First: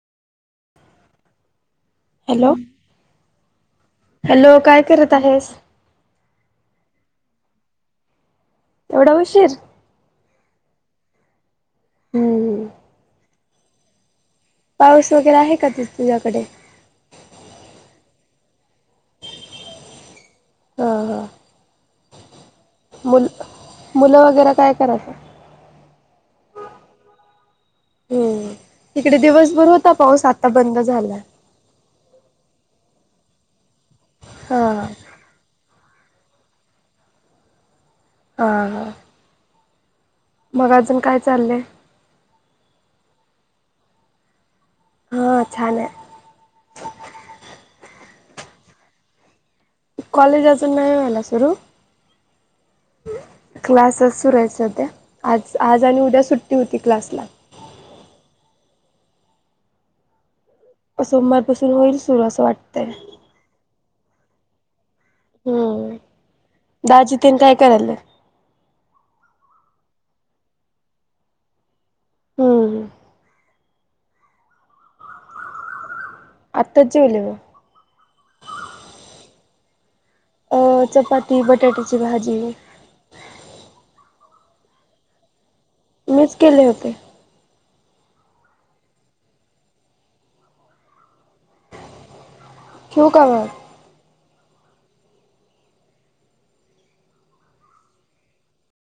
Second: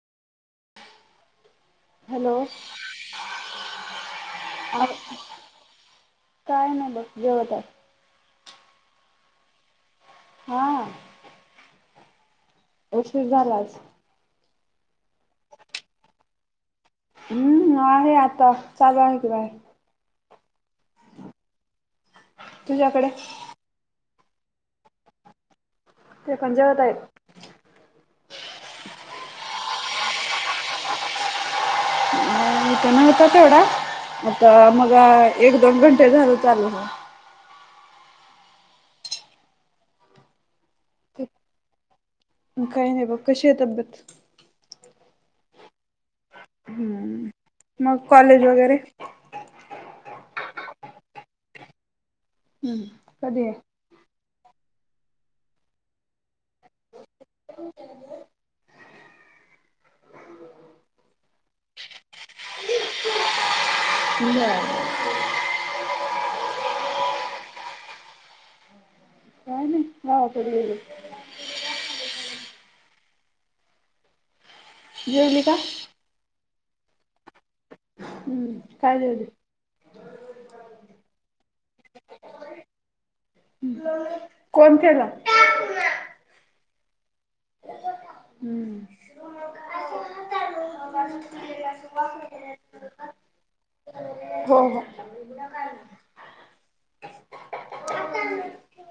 Hello! Hello काय आ करत आहेस? काय नाय बघ जेवताय एवढा उशीर? हा हम्म हम्म उशीर झाला आज पाऊस वगैरे आहे, का ति तुझ्याकडे? हम्म आहे आता चालू आहे की बाहेर हा हा तुझ्याकडे? मुलं मुलं वगैरे काय करायच? ते पण जेवत आहेत. तिकडे दिवसभर होता पाऊस, आता बंद झालाय अ इथे नव्हता तेवढा आता हा मगा एक दोन घंटे झालं चालू होऊन. हां हां मग अजून काय चाललंय? काही नाही बा कशी आहे तब्येत. हा छान आहे. हम्म मग कॉलेज वगैरे. कॉलेजाचून नाही व्हाला सुरू हम्म कधी आहे? क्लासेस सुरू आहेचे सध्या. आज आज आणि उद्या सुट्टी होती क्लासला. ह. [inaudible] सोमवारपासून होईल सुरू असं वाटतय. नाही. हम्म दाजिितन काय करायल. काय नाही वाव ब गली. हम्म. जेवल का. आत्ताच जेवले. हम्म कायलेते. अ चपाती बटाट्याची भाजी. कोण केला. मीस केले होते. हम्म. [unintelligible] ठेऊ का मग. हो हो.